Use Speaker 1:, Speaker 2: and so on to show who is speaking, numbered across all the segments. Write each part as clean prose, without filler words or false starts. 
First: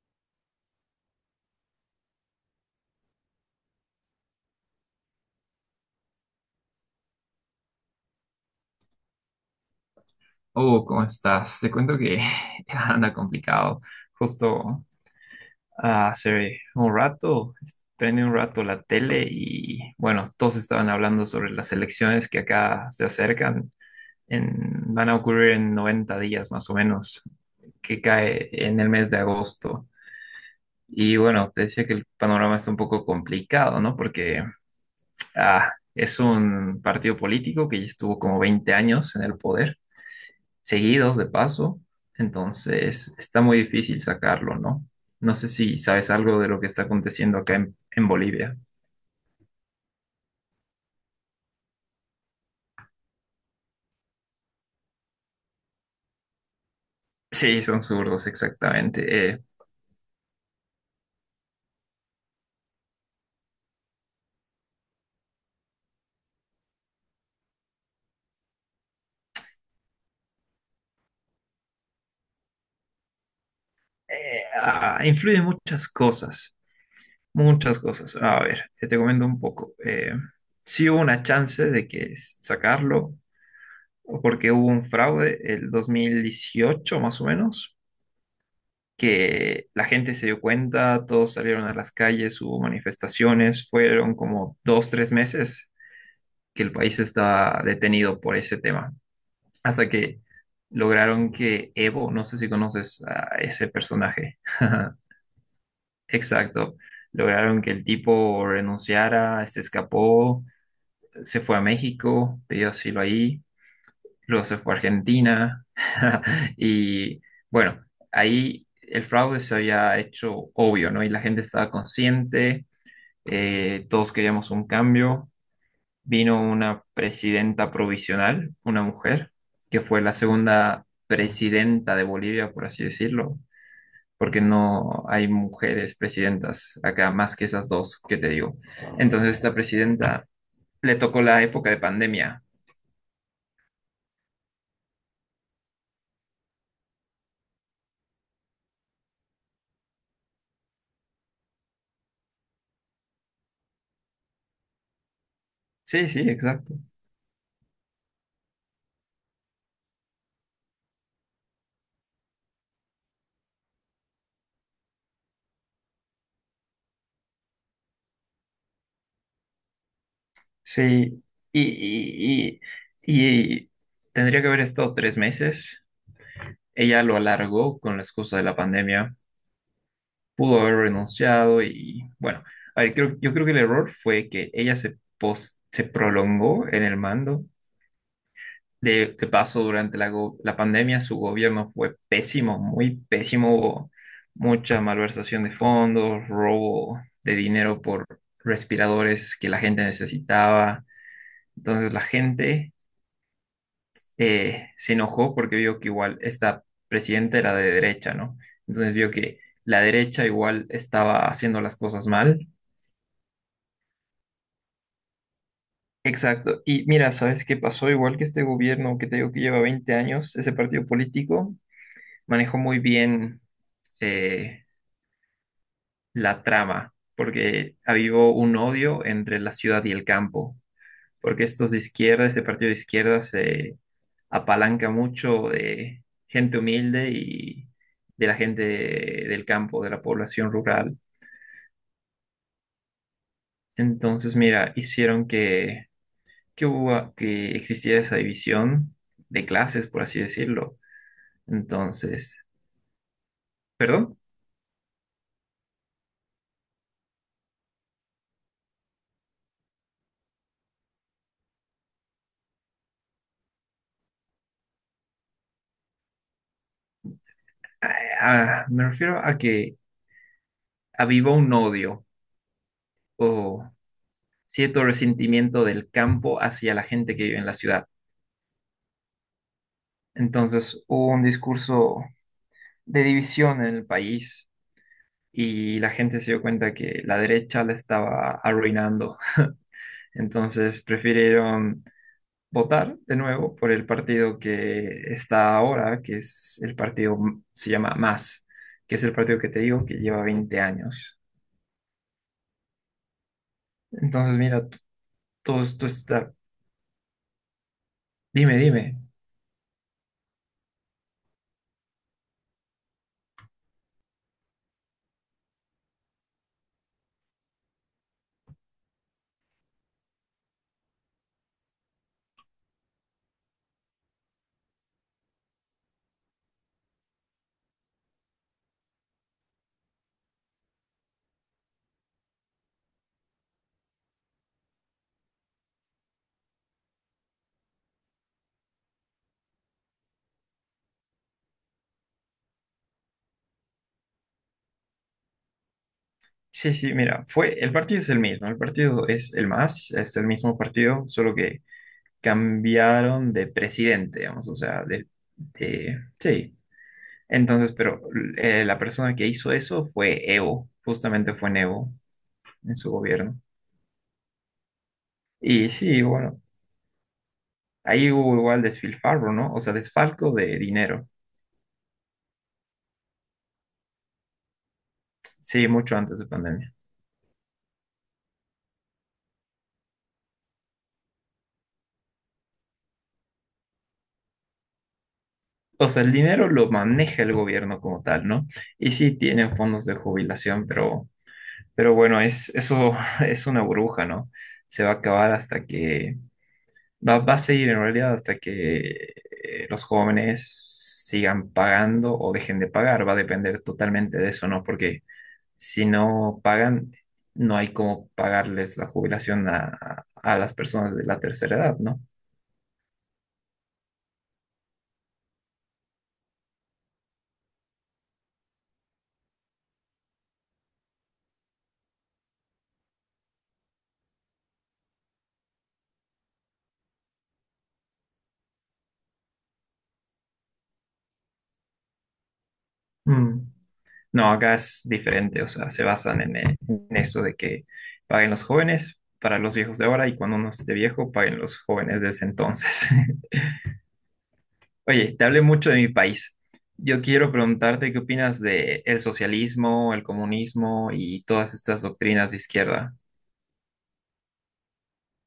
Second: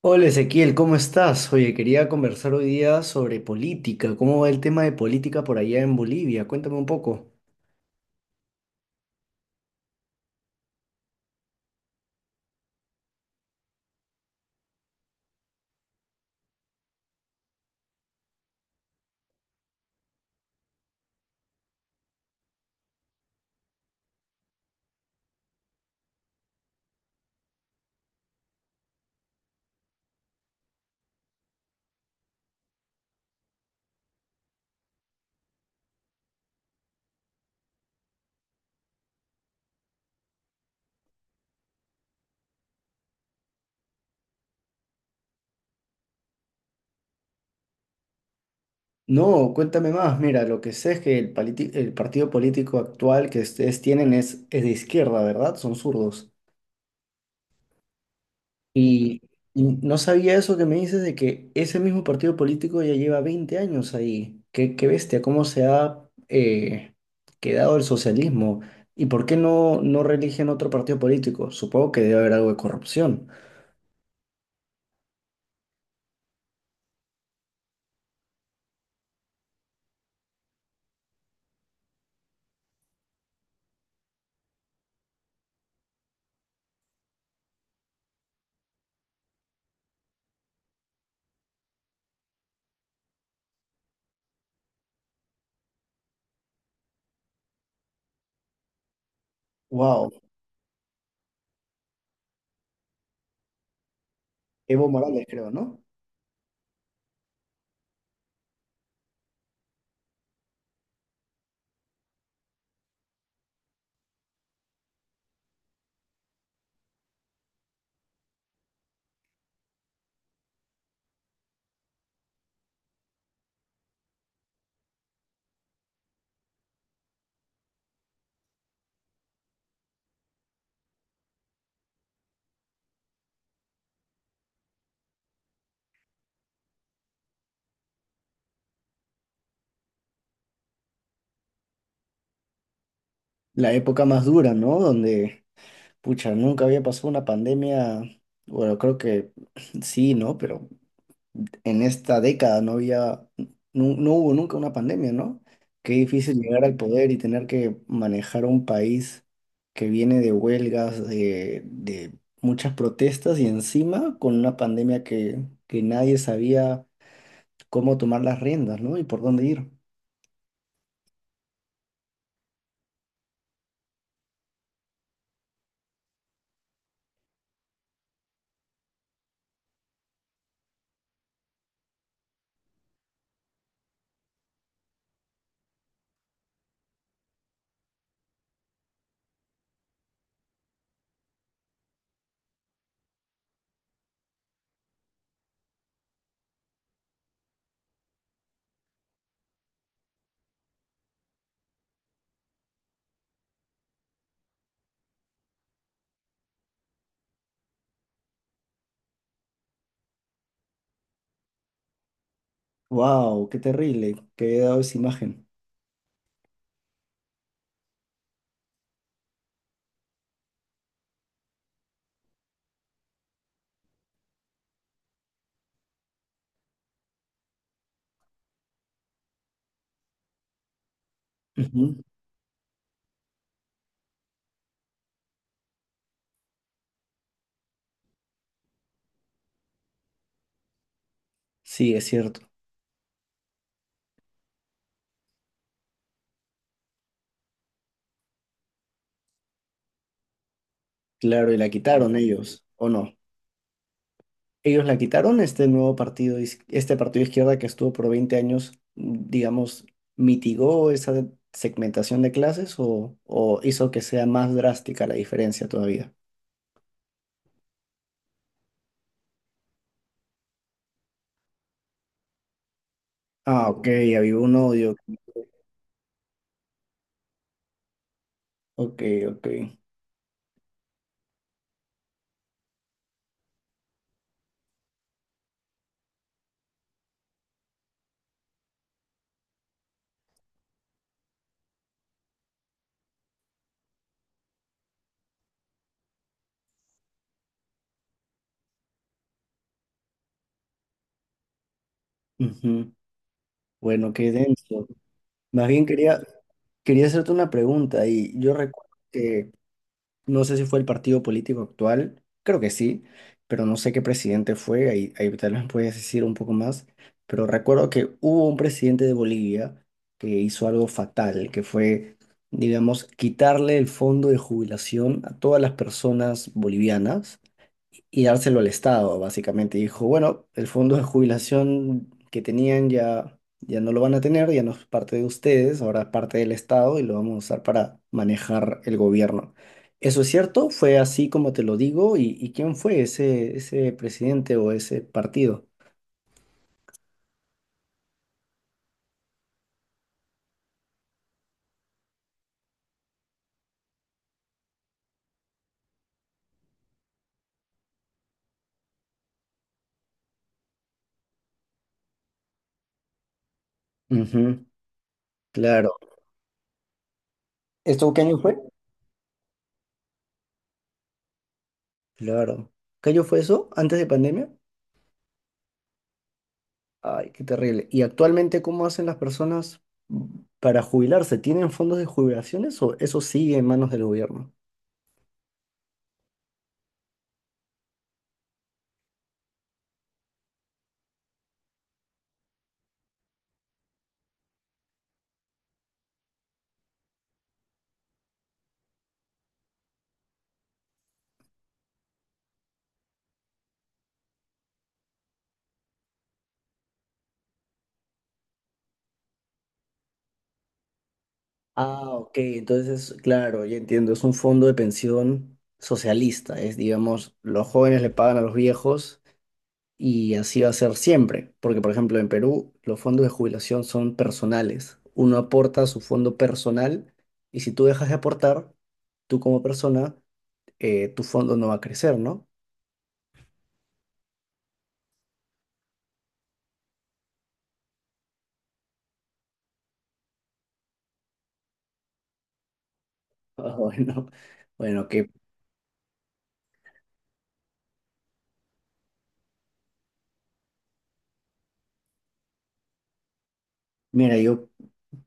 Speaker 1: Hola Ezequiel, ¿cómo estás? Oye, quería conversar hoy día sobre política. ¿Cómo va el tema de política por allá en Bolivia? Cuéntame un poco.
Speaker 2: Oh, ¿cómo estás? Te cuento que anda complicado. Justo hace un rato, prendí un rato la tele y bueno, todos estaban hablando sobre las elecciones que acá se acercan. Van a ocurrir en 90 días más o menos, que cae en el mes de agosto. Y bueno, te decía que el panorama está un poco complicado, ¿no? Porque es un partido político que ya estuvo como 20 años en el poder seguidos de paso, entonces está muy difícil sacarlo, ¿no? No sé si sabes algo de lo que está aconteciendo acá en Bolivia.
Speaker 1: No, cuéntame más. Mira, lo que sé es que el partido político actual que ustedes tienen es de izquierda, ¿verdad? Son zurdos.
Speaker 2: Sí, son zurdos, exactamente.
Speaker 1: Y, y no sabía eso que me dices de que ese mismo partido político ya lleva 20 años ahí. Qué bestia, cómo se ha quedado el socialismo. ¿Y por qué no reeligen otro partido político? Supongo que debe haber algo de corrupción.
Speaker 2: Influyen muchas cosas, muchas cosas. A ver, te comento un poco. Sí hubo una chance de que sacarlo, porque hubo un fraude el 2018, más o menos, que la gente se dio cuenta, todos salieron a las calles, hubo manifestaciones, fueron como dos, 3 meses que el país estaba detenido por ese tema, hasta
Speaker 1: Wow.
Speaker 2: que lograron que Evo, no sé si conoces a ese personaje,
Speaker 1: Evo Morales creo, ¿no?
Speaker 2: exacto, lograron que el tipo renunciara, se escapó, se fue a México, pidió asilo ahí, luego se fue a Argentina y bueno, ahí el fraude se había hecho obvio, ¿no? Y la gente estaba consciente, todos queríamos un cambio. Vino una presidenta provisional, una mujer, que fue la segunda presidenta de Bolivia, por así decirlo, porque no hay mujeres presidentas acá más que esas dos que te digo. Entonces, esta presidenta le tocó la época de pandemia.
Speaker 1: La época más dura, ¿no? Donde, pucha, nunca había pasado una pandemia, bueno, creo que sí, ¿no? Pero en esta década no hubo nunca una pandemia, ¿no? Qué
Speaker 2: Sí, sí,
Speaker 1: difícil llegar
Speaker 2: exacto.
Speaker 1: al poder y tener que manejar un país que viene de huelgas, de muchas protestas y encima con una pandemia que nadie sabía cómo tomar las riendas, ¿no? Y por dónde ir.
Speaker 2: Sí, y, y, y tendría que haber estado 3 meses. Ella lo alargó con la excusa de la pandemia. Pudo haber renunciado y bueno, a ver, yo creo que el error fue que ella se prolongó en el mando. De paso, durante la, la pandemia su gobierno fue pésimo, muy pésimo. Hubo mucha malversación de fondos, robo de dinero por respiradores que la gente necesitaba. Entonces la gente se enojó porque vio que igual esta presidenta era de derecha, ¿no? Entonces vio que la derecha igual estaba haciendo las cosas mal.
Speaker 1: Wow, qué terrible, qué había dado esa imagen.
Speaker 2: Exacto. Y mira, ¿sabes qué pasó? Igual que este gobierno que te digo que lleva 20 años, ese partido político manejó muy bien eh, la trama, porque avivó un odio entre la ciudad y el campo. Porque estos de
Speaker 1: Ujú.
Speaker 2: izquierda, este partido de izquierda se apalanca mucho de gente humilde y de la gente del campo, de la población rural.
Speaker 1: Sí, es cierto.
Speaker 2: Entonces, mira, hicieron que existiera esa división de clases, por así decirlo.
Speaker 1: Claro, y la quitaron
Speaker 2: Entonces,
Speaker 1: ellos, ¿o no?
Speaker 2: perdón,
Speaker 1: Ellos la quitaron, este nuevo partido, este partido de izquierda que estuvo por 20 años, mm, digamos, mitigó esa segmentación de clases o hizo que sea más drástica la diferencia todavía.
Speaker 2: ah, me refiero a que avivó un odio o
Speaker 1: Ah, ok, había un
Speaker 2: cierto
Speaker 1: odio.
Speaker 2: resentimiento del campo hacia la gente que vive en la ciudad.
Speaker 1: Ok, ok.
Speaker 2: Entonces, hubo un discurso de división en el país y la gente se dio cuenta que la derecha la estaba arruinando. Entonces prefirieron votar de nuevo por el partido que está ahora, que es el partido, se llama Más, que es el partido que te digo que lleva 20 años.
Speaker 1: Ujú. Bueno, qué
Speaker 2: Entonces, mira,
Speaker 1: denso.
Speaker 2: todo
Speaker 1: Más
Speaker 2: esto
Speaker 1: bien quería,
Speaker 2: está...
Speaker 1: quería hacerte una pregunta y yo
Speaker 2: Dime,
Speaker 1: recuerdo
Speaker 2: dime.
Speaker 1: que no sé si fue el partido político actual, creo que sí, pero no sé qué presidente fue, ahí tal vez puedes decir un poco más, pero recuerdo que hubo un presidente de Bolivia que hizo algo fatal, que fue, digamos, quitarle el fondo de jubilación a todas las personas bolivianas y dárselo al Estado, básicamente. Dijo, bueno, el fondo de jubilación que tenían ya no lo van a tener, ya no es parte de ustedes, ahora es parte del Estado y lo vamos a usar para manejar el gobierno. ¿Eso es cierto? ¿Fue así como te lo digo? Y quién fue ese presidente o ese partido?
Speaker 2: Sí, sí, mira, fue, el partido es el mismo, el partido es el Más, es el mismo partido, solo que cambiaron de presidente, digamos, o sea, sí. Entonces, pero la persona que hizo eso fue Evo, justamente fue Evo en su gobierno.
Speaker 1: Ujú,
Speaker 2: Y
Speaker 1: claro.
Speaker 2: sí, bueno, ahí
Speaker 1: ¿Esto qué
Speaker 2: hubo
Speaker 1: año fue?
Speaker 2: igual desfilfarro, ¿no? O sea, desfalco de dinero.
Speaker 1: Claro. ¿Qué año fue eso? ¿Antes de pandemia?
Speaker 2: Sí, mucho antes de pandemia.
Speaker 1: Ay, qué terrible. ¿Y actualmente cómo hacen las personas para jubilarse? ¿Tienen fondos de jubilaciones o eso sigue en manos del gobierno?
Speaker 2: O sea, el dinero lo maneja el gobierno como tal, ¿no? Y sí tienen fondos de jubilación, pero bueno, es, eso es una burbuja, ¿no? Se va a acabar hasta que va a seguir en realidad hasta que los jóvenes sigan pagando o dejen de pagar. Va a depender totalmente de eso, ¿no? Porque si no pagan, no hay cómo pagarles la jubilación a las personas de la tercera edad, ¿no?
Speaker 1: Ah, ok, entonces, claro, ya entiendo, es un fondo de pensión socialista, es, digamos, los jóvenes le pagan a los viejos y así va a ser siempre, porque, por ejemplo, en Perú los fondos de jubilación son personales, uno aporta a su fondo personal y si tú dejas de aportar, tú como persona, tu fondo no va a crecer, ¿no?
Speaker 2: Mm. No, acá es diferente. O sea, se basan en eso de que paguen los jóvenes para los viejos de ahora y cuando uno esté viejo, paguen los jóvenes de ese entonces.
Speaker 1: Ah, bueno, bueno,
Speaker 2: Oye, te
Speaker 1: que
Speaker 2: hablé mucho de mi país. Yo quiero preguntarte qué opinas de el socialismo, el comunismo y todas estas doctrinas de izquierda.
Speaker 1: mira, yo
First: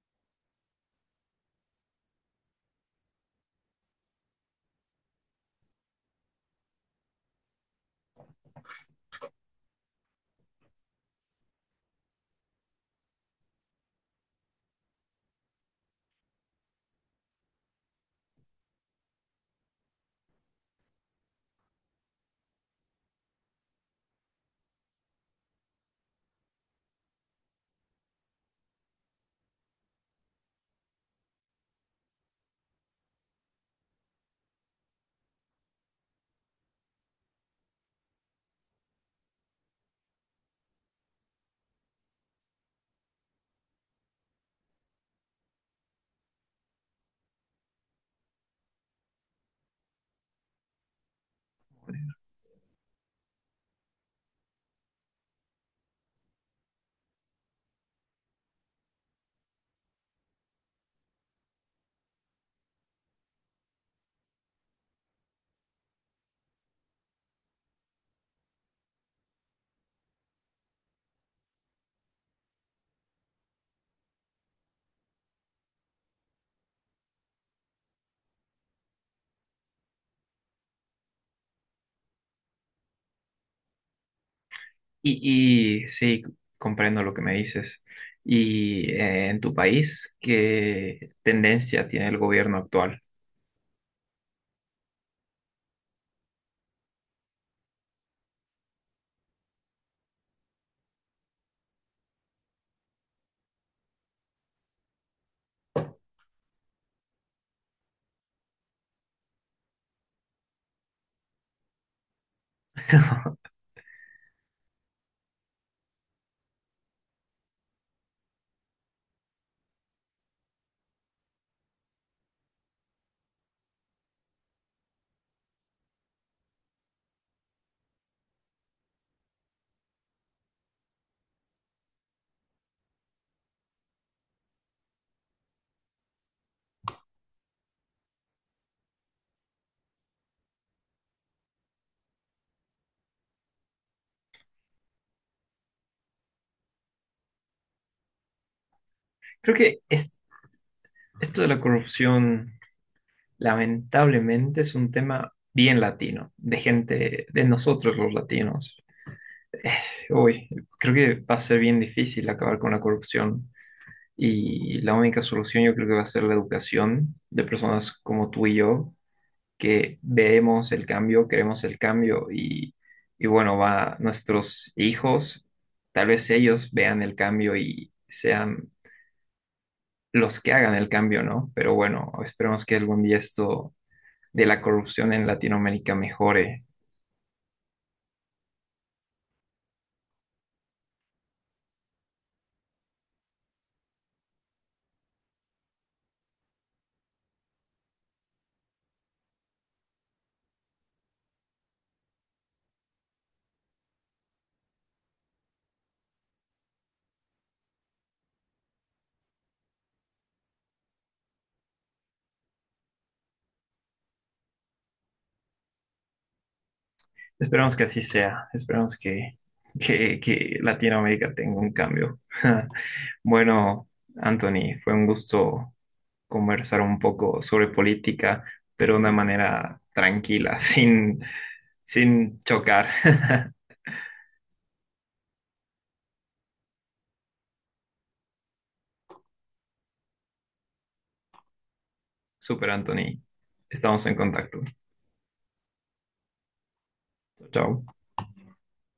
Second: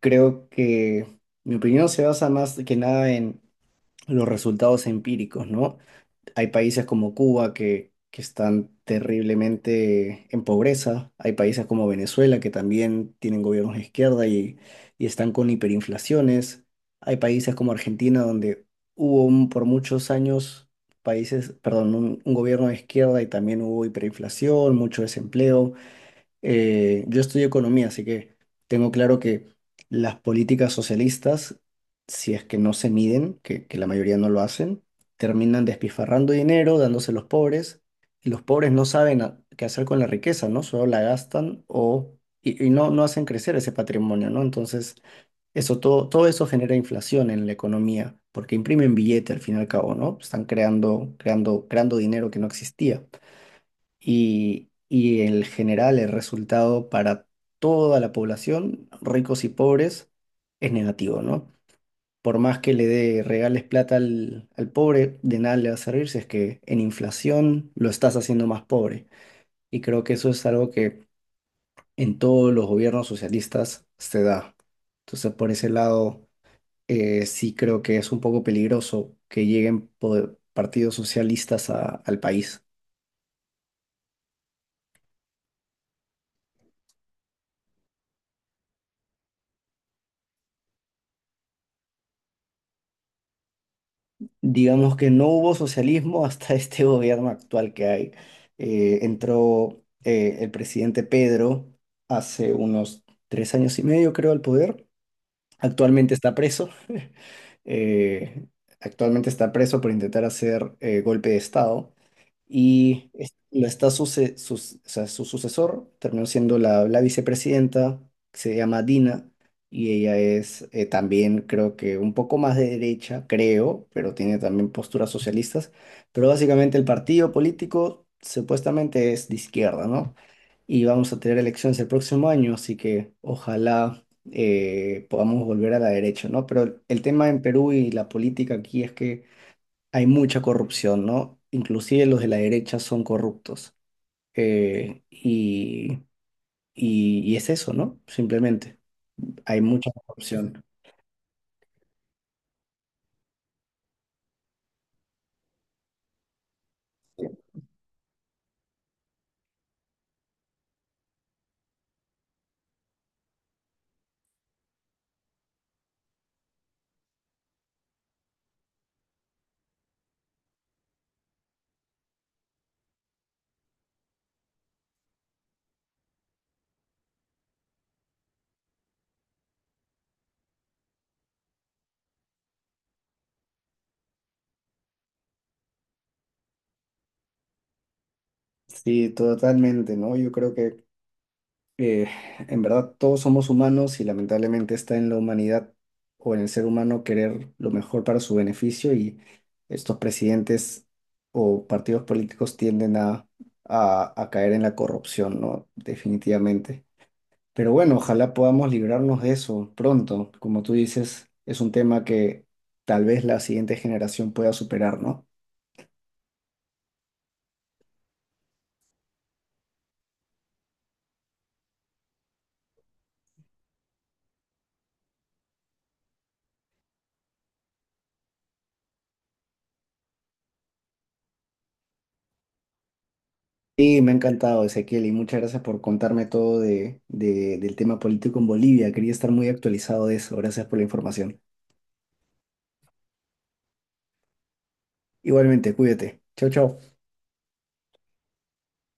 Speaker 1: creo que mi opinión se basa más que nada en los resultados empíricos, ¿no? Hay países como Cuba que están terriblemente en pobreza, hay países como Venezuela que también tienen gobiernos de izquierda y están con hiperinflaciones, hay países como Argentina donde por muchos años perdón, un gobierno de izquierda y también hubo hiperinflación, mucho desempleo. Yo estudio economía, así que tengo claro que las políticas socialistas, si es que no se miden, que la mayoría no lo hacen, terminan despifarrando dinero, dándose a los pobres, y los pobres no saben qué hacer con la riqueza, ¿no? Solo la gastan o, y, no hacen crecer ese patrimonio, ¿no? Entonces, eso, todo eso genera inflación en la economía, porque imprimen billete al fin y al cabo, ¿no? Están creando dinero que no existía y en general el resultado para toda la población, ricos y pobres, es negativo, ¿no? Por más que le regales plata al pobre, de nada le va a servir si es que en inflación lo estás haciendo más pobre. Y creo que eso es algo que en todos los gobiernos socialistas se da. Entonces, por ese lado, sí creo que es un poco peligroso que lleguen partidos socialistas al país.
Speaker 2: Y sí, comprendo lo que me dices. Y en tu país, ¿qué tendencia tiene el gobierno actual?
Speaker 1: Digamos que no hubo socialismo hasta este gobierno actual que hay. Entró el presidente Pedro hace unos 3 años y medio, creo, al poder. Actualmente está preso. Eh, actualmente está preso por intentar hacer golpe de Estado y es-
Speaker 2: Creo
Speaker 1: la está suce- sus- o sea, su sucesor terminó siendo la vicepresidenta, que se llama Dina, y ella es también creo que un poco más de derecha, creo, pero tiene también posturas socialistas, pero básicamente el partido político supuestamente es de izquierda, ¿no? Y vamos a tener elecciones el próximo año, así que ojalá podamos volver a la derecha, ¿no? Pero el tema en Perú y la política aquí es que hay mucha corrupción, ¿no? Inclusive los de la derecha son corruptos. Y, y es eso, ¿no? Simplemente, hay
Speaker 2: que
Speaker 1: mucha corrupción.
Speaker 2: esto de la corrupción, lamentablemente, es un tema bien latino, de gente, de nosotros los latinos. Eh, uy, Creo que va a ser bien difícil acabar con la corrupción. Y la única solución yo creo que va a ser la educación de personas como tú y yo, que vemos el cambio, queremos el cambio y bueno, va nuestros hijos, tal vez ellos vean el cambio y sean los que hagan el cambio, ¿no? Pero bueno, esperemos que algún día esto de la corrupción en Latinoamérica mejore.
Speaker 1: Sí, totalmente, ¿no? Yo creo que eh, en verdad todos somos humanos y lamentablemente está en la humanidad o en el ser humano querer lo mejor para su beneficio y estos presidentes o partidos políticos tienden a caer en la corrupción, ¿no? Definitivamente. Pero bueno, ojalá podamos librarnos de eso pronto. Como tú dices, es un tema que tal vez la siguiente generación pueda superar, ¿no?
Speaker 2: Esperemos que así sea, esperemos que Latinoamérica tenga un cambio. Bueno, Anthony, fue un gusto conversar un poco sobre política, pero de una manera tranquila, sin, sin chocar.
Speaker 1: Y me ha encantado, Ezequiel, y muchas gracias por contarme todo del tema político en Bolivia. Quería estar muy actualizado de eso. Gracias por la información.
Speaker 2: Super, Anthony. Estamos en contacto.
Speaker 1: Igualmente, cuídate. Chau, chau.
Speaker 2: Chao.